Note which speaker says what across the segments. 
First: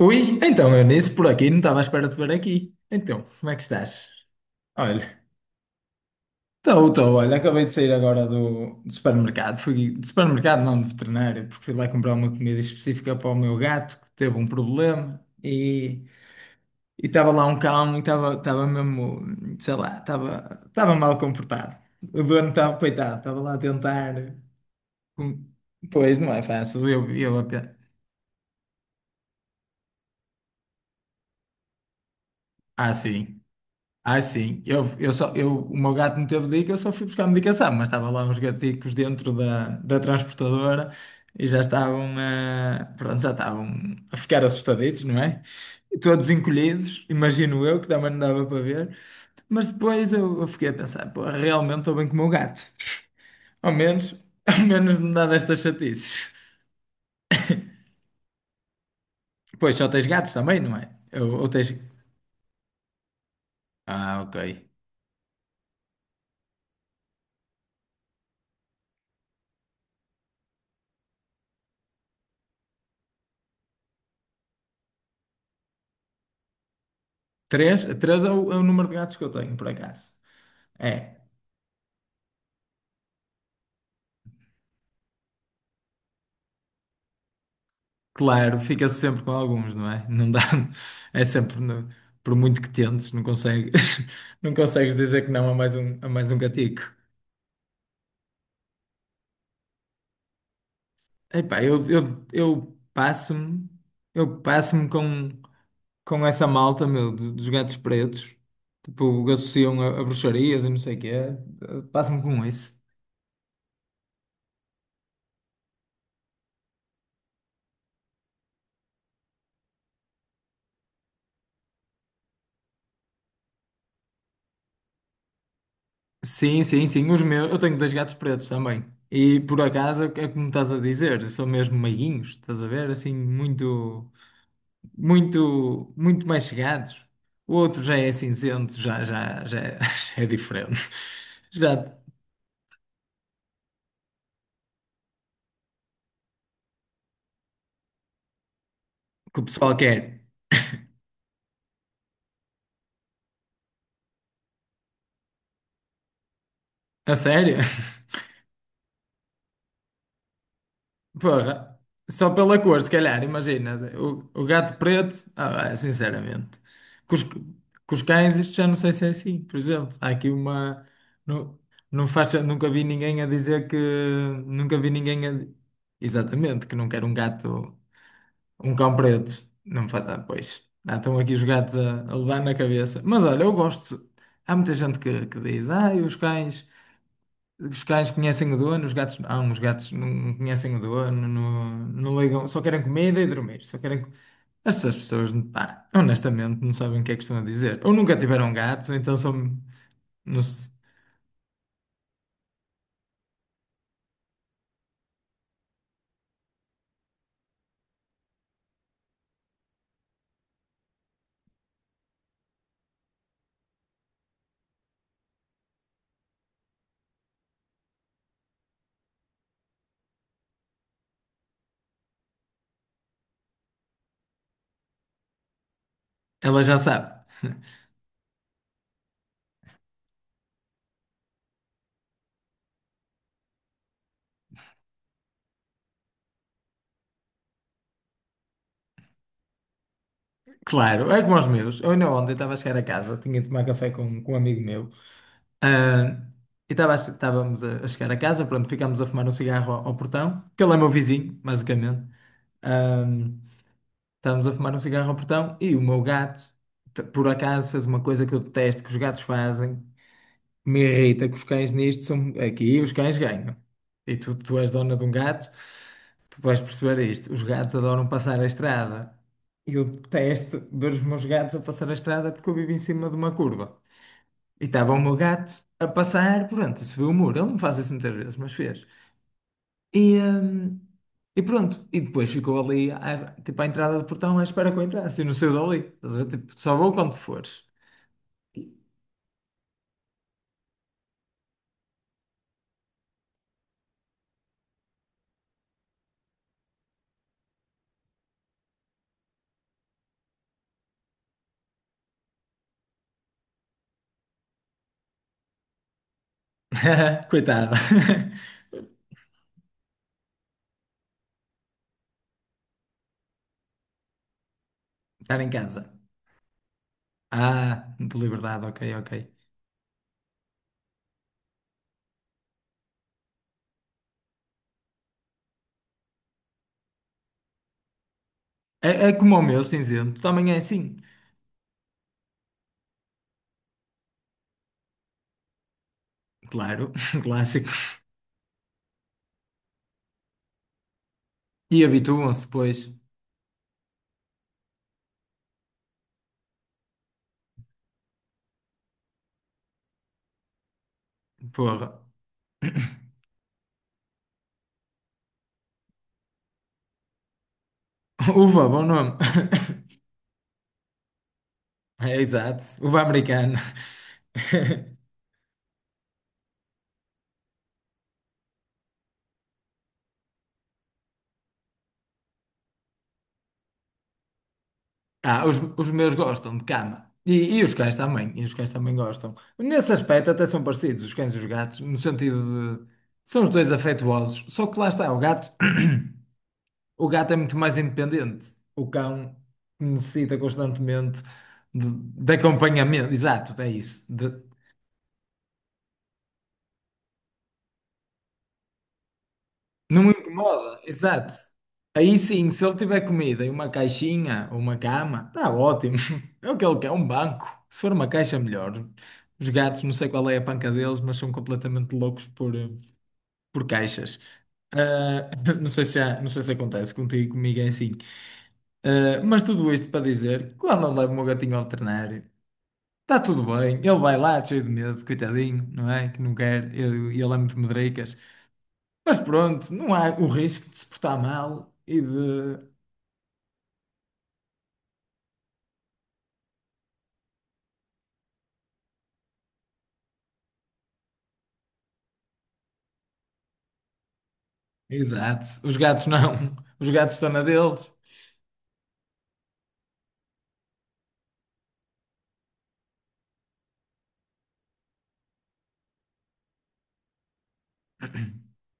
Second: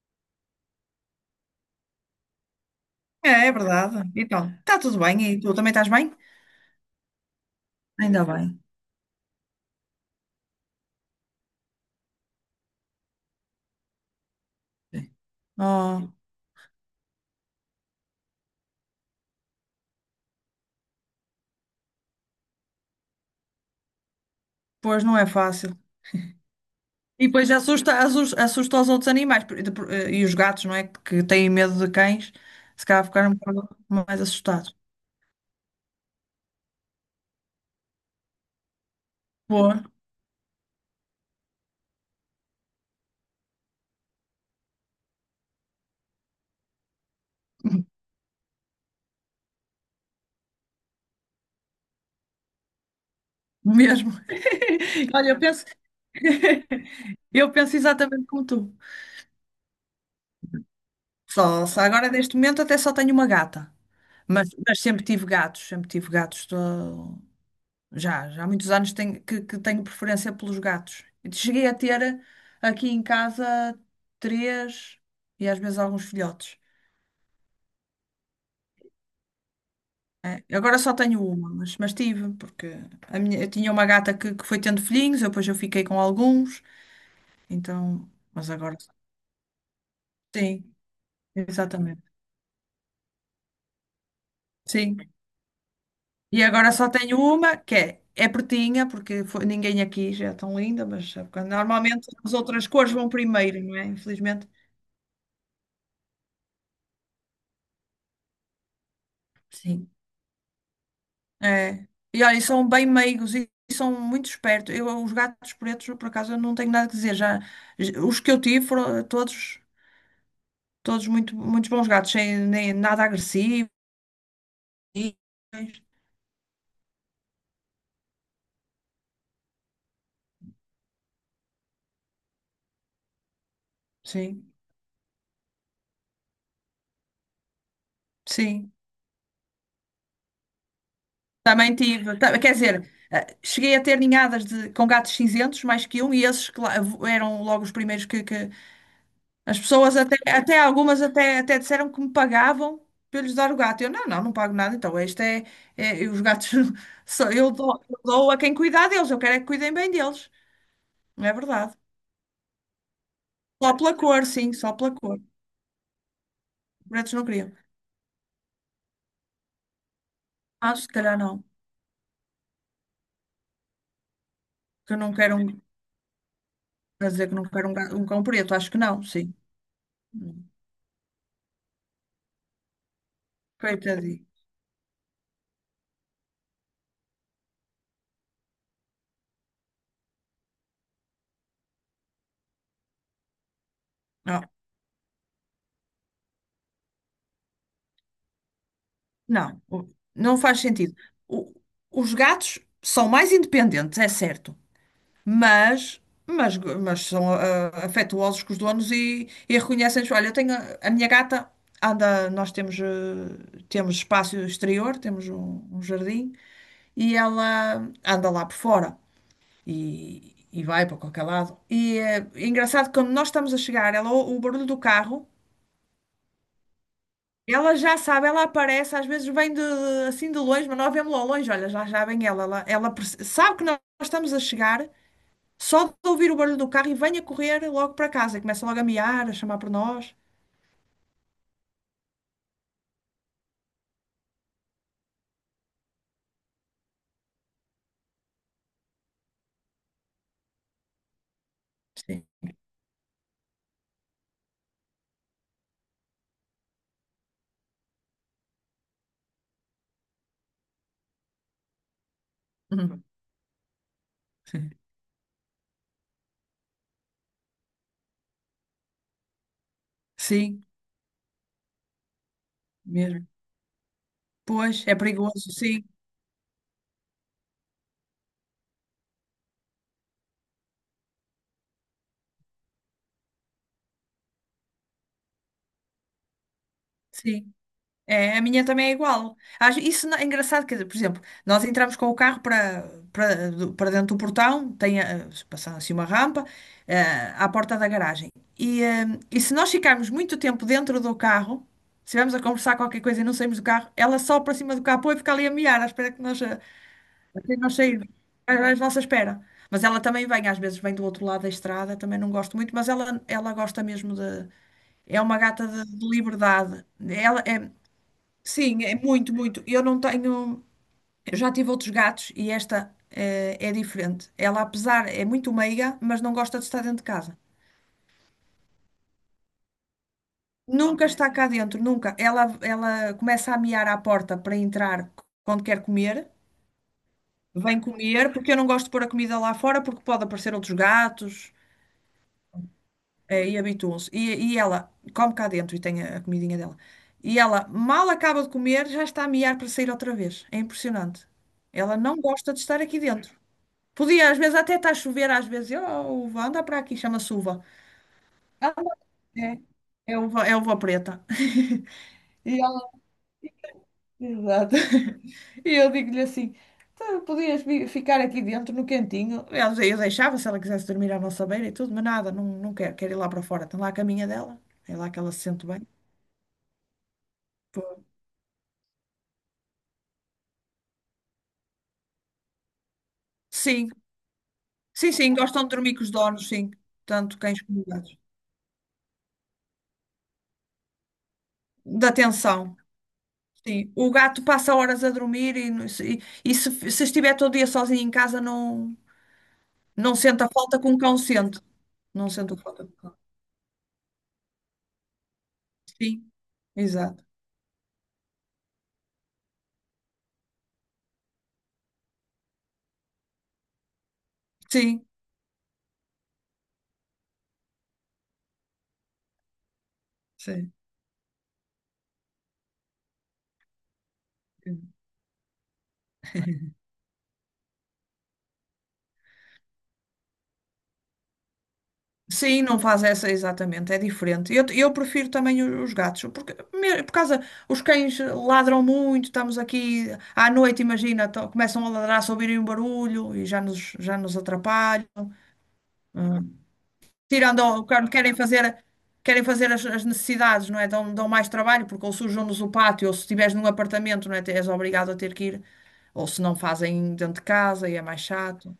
Speaker 1: Ui, então eu nisso por aqui não estava à espera de ver aqui. Então,
Speaker 2: É,
Speaker 1: como
Speaker 2: é
Speaker 1: é que
Speaker 2: verdade.
Speaker 1: estás?
Speaker 2: Então, está tudo
Speaker 1: Olha,
Speaker 2: bem e tu também estás bem?
Speaker 1: estou, olha, acabei de sair
Speaker 2: Ainda
Speaker 1: agora
Speaker 2: bem.
Speaker 1: do supermercado. Fui do supermercado, não, do veterinário, porque fui lá comprar uma comida específica para o meu gato que teve um problema e
Speaker 2: Oh,
Speaker 1: estava lá um cão e estava mesmo, sei lá, estava mal comportado. O dono estava, coitado, estava lá a tentar.
Speaker 2: pois não é
Speaker 1: com-
Speaker 2: fácil.
Speaker 1: Pois, não é fácil, eu,
Speaker 2: E
Speaker 1: eu
Speaker 2: depois
Speaker 1: apenas.
Speaker 2: assusta, os outros animais e os gatos, não é? Que têm medo de cães, se
Speaker 1: Ah,
Speaker 2: calhar ficaram um
Speaker 1: sim.
Speaker 2: bocado
Speaker 1: Ah,
Speaker 2: mais
Speaker 1: sim.
Speaker 2: assustados.
Speaker 1: Eu só, eu, o meu gato não teve dica, eu só fui buscar a medicação, mas estava lá uns gaticos dentro da,
Speaker 2: Pô,
Speaker 1: da transportadora e já estavam a ficar assustaditos, não é? E todos encolhidos, imagino eu, que também não dava para ver. Mas depois eu fiquei a pensar, pô, realmente estou bem com o meu gato. Ao
Speaker 2: mesmo.
Speaker 1: menos, ao menos não dá
Speaker 2: Olha, eu
Speaker 1: destas
Speaker 2: penso,
Speaker 1: chatices.
Speaker 2: eu penso exatamente como tu.
Speaker 1: Pois, só tens gatos também, não é? Ou
Speaker 2: Só,
Speaker 1: tens...
Speaker 2: só agora, neste momento, até só tenho uma gata.
Speaker 1: Ah, ok.
Speaker 2: Mas sempre tive gatos, sempre tive gatos. Já há muitos anos que tenho preferência pelos gatos. Cheguei a ter aqui em casa três e às vezes alguns filhotes.
Speaker 1: Três? Três é o número de gatos que eu tenho, por acaso.
Speaker 2: É, agora só
Speaker 1: É.
Speaker 2: tenho uma, mas tive, porque eu tinha uma gata que foi tendo filhinhos, eu depois eu fiquei com alguns, então, mas
Speaker 1: Claro,
Speaker 2: agora
Speaker 1: fica-se sempre com alguns, não é? Não dá,
Speaker 2: sim,
Speaker 1: é sempre,
Speaker 2: exatamente.
Speaker 1: por muito que tentes, não consegues, não consegues
Speaker 2: Sim.
Speaker 1: dizer que não a mais um, a mais um
Speaker 2: E agora só
Speaker 1: gatico.
Speaker 2: tenho uma, que é pretinha, porque ninguém aqui já é tão linda, mas sabe,
Speaker 1: Epá, eu,
Speaker 2: normalmente
Speaker 1: eu,
Speaker 2: as outras
Speaker 1: eu
Speaker 2: cores vão primeiro,
Speaker 1: passo-me,
Speaker 2: não é?
Speaker 1: eu
Speaker 2: Infelizmente.
Speaker 1: passo-me com essa malta, meu, dos gatos pretos, tipo, associam
Speaker 2: Sim.
Speaker 1: a, bruxarias e não sei o quê. Eu
Speaker 2: É.
Speaker 1: passo-me
Speaker 2: E olha, e
Speaker 1: com
Speaker 2: são
Speaker 1: isso.
Speaker 2: bem meigos e são muito espertos. Eu, os gatos pretos, por acaso, eu não tenho nada a dizer. Já, os que eu tive foram todos muitos bons gatos, sem nem, nada agressivo. e-
Speaker 1: Sim, sim, sim, os meus, eu tenho dois gatos pretos também. E por acaso, é como estás a dizer, são mesmo meiguinhos, estás a ver? Assim, muito,
Speaker 2: Sim,
Speaker 1: muito, muito mais chegados. O outro já é
Speaker 2: sim.
Speaker 1: cinzento, já, já, já, é já é diferente.
Speaker 2: Também
Speaker 1: Já
Speaker 2: tive. Quer dizer, cheguei a ter ninhadas de, com gatos cinzentos, mais que um, e esses eram logo os primeiros que,
Speaker 1: que o
Speaker 2: as
Speaker 1: pessoal
Speaker 2: pessoas até,
Speaker 1: quer.
Speaker 2: até algumas até disseram que me pagavam para eu lhes dar o gato. Eu, não, não, não pago nada, então este é, os gatos,
Speaker 1: A
Speaker 2: eu
Speaker 1: sério?
Speaker 2: dou, eu dou a quem cuidar deles, eu quero é que cuidem bem deles, não é verdade?
Speaker 1: Porra, só pela cor, se calhar,
Speaker 2: Só
Speaker 1: imagina.
Speaker 2: pela cor,
Speaker 1: O
Speaker 2: sim, só
Speaker 1: gato
Speaker 2: pela cor.
Speaker 1: preto, ah, ah, sinceramente.
Speaker 2: Pretos não queriam.
Speaker 1: Com os cães, isto já não sei se é assim. Por exemplo, há aqui
Speaker 2: Ah,
Speaker 1: uma.
Speaker 2: se calhar não,
Speaker 1: Não, não faz, nunca vi ninguém a dizer que. Nunca vi
Speaker 2: que eu não
Speaker 1: ninguém a.
Speaker 2: quero um,
Speaker 1: Exatamente, que não quer
Speaker 2: quer
Speaker 1: um
Speaker 2: dizer que não quero um,
Speaker 1: gato.
Speaker 2: um cão preto, acho
Speaker 1: Um
Speaker 2: que
Speaker 1: cão
Speaker 2: não, sim.
Speaker 1: preto. Não faz. Ah, pois. Ah, estão aqui os gatos a, levar na cabeça. Mas olha, eu gosto.
Speaker 2: Coitadinho.
Speaker 1: Há muita gente que diz: ah, e os cães conhecem o dono, os gatos. Ah, uns gatos não conhecem o dono, não, não ligam, só querem comida e dormir. Só querem.
Speaker 2: Não,
Speaker 1: As pessoas, pessoas, pá, honestamente, não sabem o que é que estão a dizer. Ou nunca tiveram gatos, ou então são.
Speaker 2: não, não
Speaker 1: não
Speaker 2: faz
Speaker 1: se-
Speaker 2: sentido. O- os gatos são mais independentes, é certo. mas, mas são afetuosos com os donos e, reconhecem-nos. Olha, eu tenho a minha gata anda, nós temos, temos espaço exterior, temos um jardim e ela anda lá por fora e vai para qualquer lado. E é engraçado que quando nós estamos a chegar, ela, o barulho do carro.
Speaker 1: Ela já sabe.
Speaker 2: Ela já sabe, ela aparece, às vezes vem de, assim de longe, mas nós vemos lá ao longe, olha, já vem ela, sabe que nós estamos a chegar. Só de ouvir o barulho do carro e venha correr logo para casa. E começa logo a miar, a chamar por nós.
Speaker 1: Claro, é como os meus. Eu ainda ontem estava a chegar a casa, tinha de tomar café com, um amigo meu. Ah, e estávamos a, chegar a casa, pronto, ficámos a fumar um cigarro ao, portão, que ele é meu vizinho, basicamente.
Speaker 2: Sim.
Speaker 1: Ah, estávamos a fumar um cigarro ao portão e o meu gato, por acaso, fez uma coisa que eu detesto, que os gatos fazem, me irrita, que os cães nisto são aqui, os
Speaker 2: Uhum.
Speaker 1: cães ganham. E tu és dona de um gato, tu vais perceber isto. Os gatos adoram passar a estrada. E eu detesto
Speaker 2: Sim,
Speaker 1: ver os meus gatos a passar a estrada porque eu vivo em cima de
Speaker 2: mesmo.
Speaker 1: uma curva. E
Speaker 2: Pois,
Speaker 1: estava
Speaker 2: é
Speaker 1: o meu
Speaker 2: perigoso,
Speaker 1: gato
Speaker 2: sim,
Speaker 1: a passar, pronto, subiu o muro. Ele não faz isso muitas vezes, mas fez. E, hum, e pronto, e depois ficou ali, tipo, à entrada do portão, à espera que eu entrasse. E não saiu dali. Estás a ver? Tipo, só vou quando
Speaker 2: sim.
Speaker 1: fores.
Speaker 2: É, a minha
Speaker 1: E-
Speaker 2: também é igual. Isso É engraçado, quer dizer, por exemplo, nós entramos com o carro para dentro do portão, tem passando assim uma rampa, eh, à porta da garagem. E, eh, e se nós ficarmos muito tempo dentro do carro, se estivermos a conversar qualquer coisa e não saímos do carro, ela só para cima do capô e fica ali a miar, à espera que nós. Assim
Speaker 1: Coitado.
Speaker 2: nós saímos à à nossa espera. Mas ela também vem, às vezes vem do outro lado da estrada, também não gosto muito, mas ela gosta mesmo de. É uma
Speaker 1: Estar em
Speaker 2: gata de,
Speaker 1: casa.
Speaker 2: de liberdade. Ela é,
Speaker 1: Ah, de liberdade, ok,
Speaker 2: sim, é
Speaker 1: ok.
Speaker 2: muito, muito. Eu não tenho. Eu já tive outros gatos e esta é, diferente. Ela, apesar, é muito meiga, mas não gosta de estar dentro de casa.
Speaker 1: É como o meu cinzento, também é assim.
Speaker 2: Nunca. Ok. Está cá dentro, nunca. Ela começa a miar à porta para entrar quando quer comer.
Speaker 1: Claro, clássico.
Speaker 2: Vem comer, porque eu não gosto de pôr a comida lá fora, porque pode aparecer outros gatos.
Speaker 1: E habituam-se, pois.
Speaker 2: E habituam-se. E ela come cá dentro e tem a comidinha dela. E ela mal acaba de comer, já está a miar para sair outra vez. É impressionante.
Speaker 1: Porra.
Speaker 2: Ela não gosta de estar aqui dentro. Podia, às vezes, até está a chover, às vezes, oh, Uva, anda para aqui, chama-se Uva.
Speaker 1: Uva, bom
Speaker 2: Anda.
Speaker 1: nome.
Speaker 2: É, é uva, é uva preta.
Speaker 1: É,
Speaker 2: E
Speaker 1: exato.
Speaker 2: ela.
Speaker 1: Uva americana.
Speaker 2: Exato. E eu digo-lhe assim: "Tu podias ficar aqui dentro no cantinho. Aliás, eu deixava se ela quisesse dormir à nossa beira e tudo, mas nada, não, não quero, quero ir lá para fora. Tem lá a caminha dela, é lá que ela se
Speaker 1: Ah, os,
Speaker 2: sente bem."
Speaker 1: os meus gostam de cama. E os cães também. E os cães também gostam. Nesse aspecto até são parecidos, os cães e os gatos, no sentido de... São os dois
Speaker 2: Sim,
Speaker 1: afetuosos. Só que lá
Speaker 2: sim,
Speaker 1: está, o
Speaker 2: sim,
Speaker 1: gato,
Speaker 2: gostam de dormir com os donos, sim,
Speaker 1: o gato é
Speaker 2: tanto
Speaker 1: muito
Speaker 2: cães
Speaker 1: mais
Speaker 2: como gatos.
Speaker 1: independente. O cão necessita constantemente de,
Speaker 2: Da
Speaker 1: de
Speaker 2: atenção,
Speaker 1: acompanhamento. Exato, é
Speaker 2: sim.
Speaker 1: isso.
Speaker 2: O
Speaker 1: De,
Speaker 2: gato passa horas a dormir e se estiver todo dia sozinho em casa, não,
Speaker 1: não me
Speaker 2: não sente a
Speaker 1: incomoda,
Speaker 2: falta que um cão
Speaker 1: exato.
Speaker 2: sente.
Speaker 1: Aí
Speaker 2: Não
Speaker 1: sim,
Speaker 2: sente a
Speaker 1: se ele
Speaker 2: falta do
Speaker 1: tiver
Speaker 2: cão.
Speaker 1: comida e uma caixinha ou uma cama, está ótimo.
Speaker 2: Sim,
Speaker 1: É o que ele quer, um
Speaker 2: exato.
Speaker 1: banco. Se for uma caixa, melhor. Os gatos, não sei qual é a panca deles, mas são completamente loucos por caixas.
Speaker 2: Sim,
Speaker 1: Ah, não sei se acontece contigo, comigo é assim. Ah, mas tudo isto para dizer,
Speaker 2: sim.
Speaker 1: quando eu levo o meu gatinho ao veterinário, está tudo bem. Ele vai lá, cheio de medo, coitadinho, não é? Que não quer. Ele é muito medricas. Mas pronto, não há o risco de se portar mal e de.
Speaker 2: Sim, não faz essa exatamente, é diferente. Eu prefiro também os gatos, porque por causa os cães ladram muito, estamos aqui à noite, imagina, começam a ladrar se ouvirem um barulho e já nos atrapalham.
Speaker 1: Exato. Os gatos não.
Speaker 2: Hum.
Speaker 1: Os gatos estão na
Speaker 2: Tirando
Speaker 1: deles.
Speaker 2: o quando querem fazer, as necessidades, não é? Dão mais trabalho, porque ou sujam-nos o pátio, ou se estiveres num apartamento, não é? És obrigado a ter que ir, ou se não fazem dentro de casa e é mais chato.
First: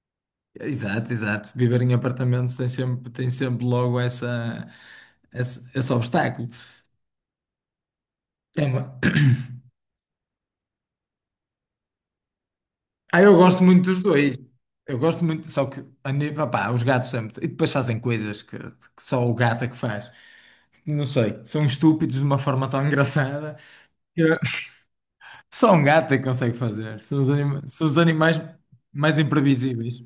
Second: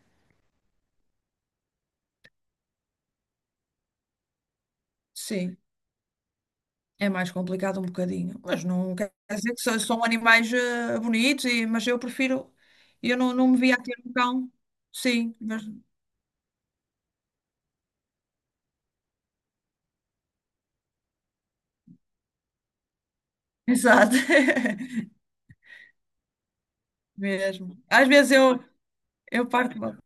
Speaker 1: Exato, exato. Viver em apartamentos tem sempre logo essa,
Speaker 2: Sim.
Speaker 1: esse obstáculo.
Speaker 2: É mais complicado um bocadinho,
Speaker 1: É
Speaker 2: mas não
Speaker 1: uma-
Speaker 2: quer dizer que são animais bonitos, mas eu prefiro, eu
Speaker 1: Ah,
Speaker 2: não,
Speaker 1: eu
Speaker 2: não me
Speaker 1: gosto
Speaker 2: via a
Speaker 1: muito
Speaker 2: ter
Speaker 1: dos
Speaker 2: um
Speaker 1: dois.
Speaker 2: cão,
Speaker 1: Eu gosto
Speaker 2: sim,
Speaker 1: muito,
Speaker 2: mas,
Speaker 1: só que a nível, pá, os gatos sempre. E depois fazem coisas que só o gato é que faz. Não sei, são estúpidos de uma forma tão engraçada.
Speaker 2: exato,
Speaker 1: Que Só um gato é que consegue fazer. São os anima-
Speaker 2: mesmo.
Speaker 1: são os
Speaker 2: Às vezes
Speaker 1: animais
Speaker 2: eu,
Speaker 1: mais
Speaker 2: eu
Speaker 1: imprevisíveis.
Speaker 2: parto-me,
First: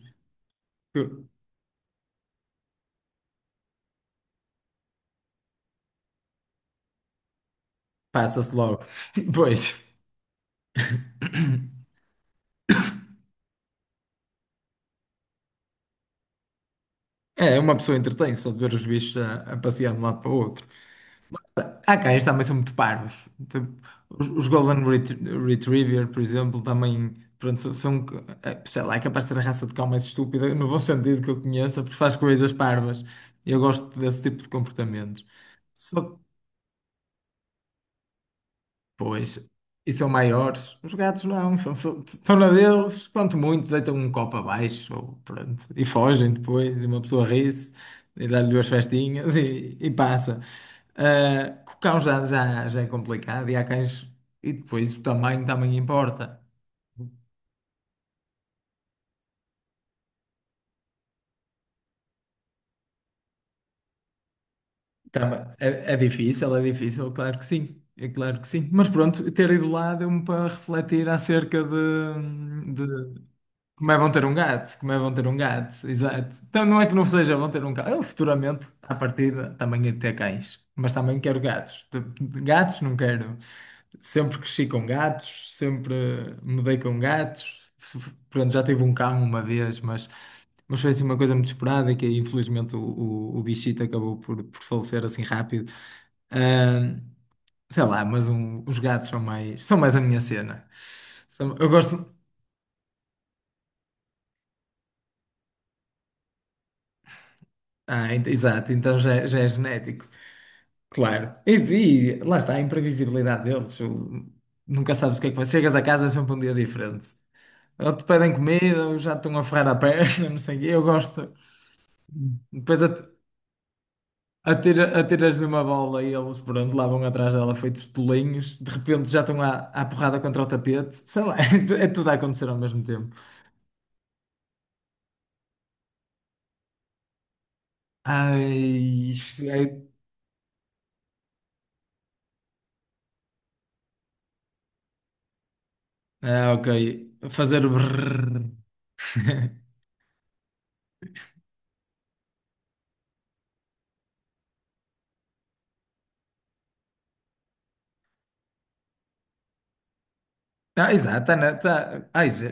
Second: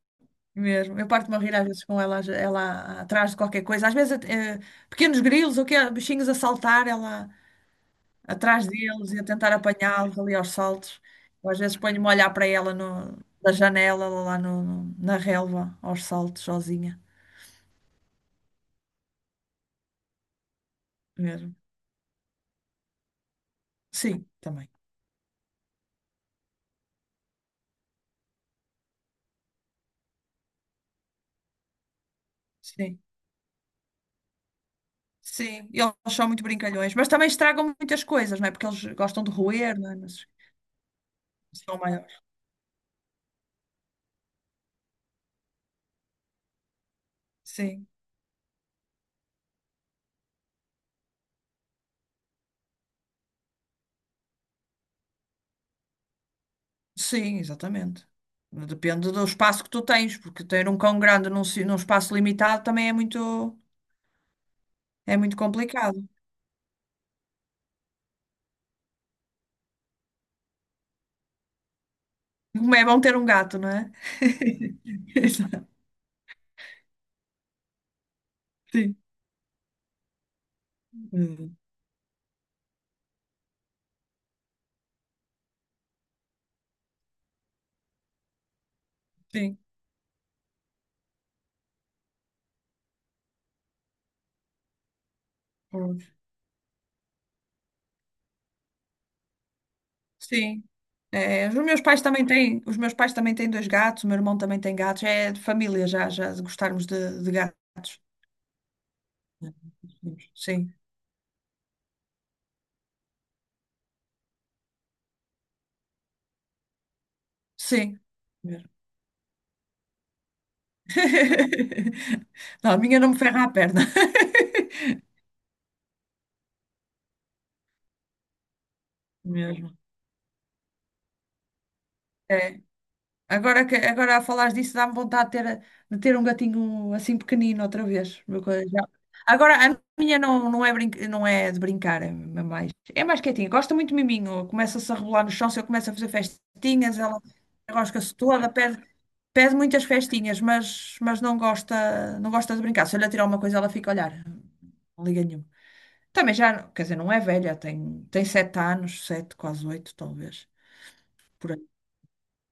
Speaker 2: mesmo, eu parto-me a rir às vezes com ela, ela atrás de qualquer coisa, às vezes, pequenos grilos ou quê, bichinhos a saltar, ela
Speaker 1: Passa-se
Speaker 2: atrás
Speaker 1: logo.
Speaker 2: deles e a tentar
Speaker 1: Pois.
Speaker 2: apanhá-los ali aos saltos, eu, às vezes ponho-me a olhar para ela no, da janela, lá na relva, aos saltos, sozinha,
Speaker 1: É, uma pessoa entretém só de ver os bichos a, passear de um lado para o outro.
Speaker 2: mesmo.
Speaker 1: Há cães também são muito parvos. Tipo, os,
Speaker 2: Sim,
Speaker 1: os
Speaker 2: também.
Speaker 1: Golden Retriever, por exemplo, também pronto, são, sei lá, é capaz de ser a raça de cão mais estúpida, no bom sentido que eu conheça, porque faz coisas
Speaker 2: Sim,
Speaker 1: parvas. Eu gosto desse tipo de comportamentos.
Speaker 2: sim. E eles
Speaker 1: Só,
Speaker 2: são muito brincalhões, mas também estragam muitas coisas, não é? Porque eles gostam de
Speaker 1: pois,
Speaker 2: roer, não
Speaker 1: e
Speaker 2: é?
Speaker 1: são
Speaker 2: Mas
Speaker 1: maiores. Os gatos não, são,
Speaker 2: são maiores.
Speaker 1: são na deles, quanto muito, deitam um copo abaixo, ou pronto, e fogem depois, e uma pessoa ri-se,
Speaker 2: Sim,
Speaker 1: e dá-lhe duas festinhas e passa. Ah, com o cão já, já é complicado, e há cães, e depois o tamanho também importa.
Speaker 2: sim, exatamente. Depende do espaço que tu tens, porque ter um cão grande num espaço limitado também é muito
Speaker 1: É
Speaker 2: complicado.
Speaker 1: difícil, é difícil, claro que sim, é claro que sim. Mas pronto, ter ido lá deu-me para refletir acerca de,
Speaker 2: Como é bom ter um gato, não
Speaker 1: como
Speaker 2: é?
Speaker 1: é vão ter um gato? Como é vão ter um
Speaker 2: Exato.
Speaker 1: gato? Exato. Então não é que não seja vão ter um gato. Eu futuramente, à
Speaker 2: Sim.
Speaker 1: partida, também hei ter cães. Mas também quero
Speaker 2: Hum.
Speaker 1: gatos. Gatos não quero. Sempre cresci com gatos, sempre me dei com gatos. Pronto, já tive um cão uma
Speaker 2: Sim.
Speaker 1: vez, mas foi assim uma coisa muito esperada e que infelizmente o bichito acabou por falecer assim rápido.
Speaker 2: Pois.
Speaker 1: Ah, sei lá, mas os gatos são mais a minha
Speaker 2: Sim.
Speaker 1: cena.
Speaker 2: É,
Speaker 1: Eu gosto.
Speaker 2: os meus pais também têm dois gatos, o meu irmão também tem gatos, é de família já de gostarmos de gatos.
Speaker 1: Ah, exato, então já, já é genético.
Speaker 2: Sim,
Speaker 1: Claro. E lá está a imprevisibilidade deles. Nunca sabes o que é que vai. Chegas a casa é sempre um dia diferente. Ou
Speaker 2: sim.
Speaker 1: te pedem
Speaker 2: Mesmo.
Speaker 1: comida, ou já te estão a ferrar a perna, não sei o quê. Eu gosto.
Speaker 2: Não, a
Speaker 1: Depois
Speaker 2: minha não me ferra a perna.
Speaker 1: atiras-lhe uma bola e eles, pronto, lá vão atrás dela feitos tolinhos. De repente já estão à,
Speaker 2: Mesmo.
Speaker 1: porrada contra o tapete. Sei lá, é tudo a acontecer ao
Speaker 2: É.
Speaker 1: mesmo tempo.
Speaker 2: Agora, agora a falar disso dá-me vontade de ter, um gatinho assim pequenino outra vez.
Speaker 1: Ai, isto
Speaker 2: Agora, a
Speaker 1: é-
Speaker 2: minha não, não é de brincar, é mais quietinha. Gosta muito de miminho, começa-se a rebolar no chão, se eu começo a fazer
Speaker 1: Ah, ok.
Speaker 2: festinhas, ela
Speaker 1: Fazer o
Speaker 2: rosca-se
Speaker 1: brrr.
Speaker 2: toda, pede muitas festinhas, mas não gosta de brincar. Se eu lhe atirar uma coisa, ela fica a olhar. Não liga nenhuma. Também já, quer dizer, não é velha, tem 7 anos, 7, quase 8, talvez,
Speaker 1: Ah, exato, a Ana,
Speaker 2: por aí.
Speaker 1: tá, ai, já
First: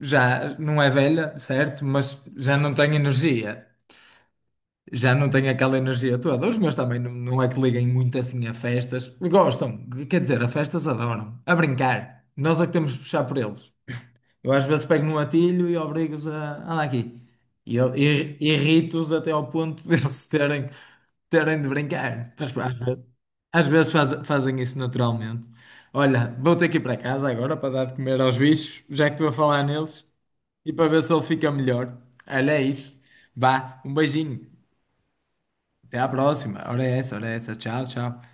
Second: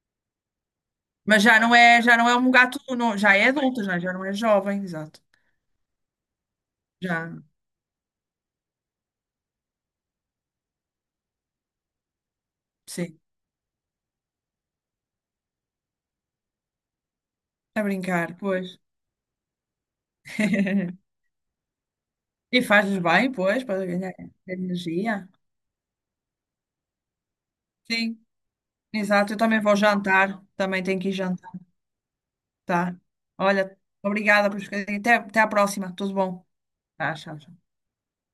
Speaker 1: já não é velha,
Speaker 2: Mas já não
Speaker 1: certo?
Speaker 2: é, já
Speaker 1: Mas
Speaker 2: não é um
Speaker 1: já não
Speaker 2: gato,
Speaker 1: tem
Speaker 2: não, já é
Speaker 1: energia.
Speaker 2: adulto, já não é jovem,
Speaker 1: Já
Speaker 2: exato.
Speaker 1: não tem aquela energia toda. Os meus também não,
Speaker 2: Já,
Speaker 1: não é que liguem muito assim a festas. Gostam, quer dizer, a festas adoram. A brincar. Nós é que temos de
Speaker 2: sim,
Speaker 1: puxar por eles. Eu às vezes pego no atilho e obrigo-os a andar aqui. E
Speaker 2: a
Speaker 1: eu
Speaker 2: brincar, pois.
Speaker 1: irrito-os até ao ponto de eles terem, terem de brincar. Mas,
Speaker 2: E
Speaker 1: pá,
Speaker 2: fazes bem, pois,
Speaker 1: às
Speaker 2: para
Speaker 1: vezes
Speaker 2: ganhar
Speaker 1: fazem isso
Speaker 2: energia.
Speaker 1: naturalmente. Olha, vou ter que ir para casa agora para dar de comer
Speaker 2: Sim,
Speaker 1: aos bichos, já que estou a
Speaker 2: exato, eu também
Speaker 1: falar
Speaker 2: vou
Speaker 1: neles,
Speaker 2: jantar,
Speaker 1: e
Speaker 2: também
Speaker 1: para
Speaker 2: tenho
Speaker 1: ver
Speaker 2: que ir
Speaker 1: se ele fica
Speaker 2: jantar,
Speaker 1: melhor. Olha, é
Speaker 2: tá?
Speaker 1: isso.
Speaker 2: Olha,
Speaker 1: Vá, um beijinho.
Speaker 2: obrigada por. Até à próxima,
Speaker 1: Até à
Speaker 2: tudo bom?
Speaker 1: próxima. Ora é essa,
Speaker 2: Tá,
Speaker 1: ora é
Speaker 2: tchau,
Speaker 1: essa.
Speaker 2: tchau.
Speaker 1: Tchau, tchau.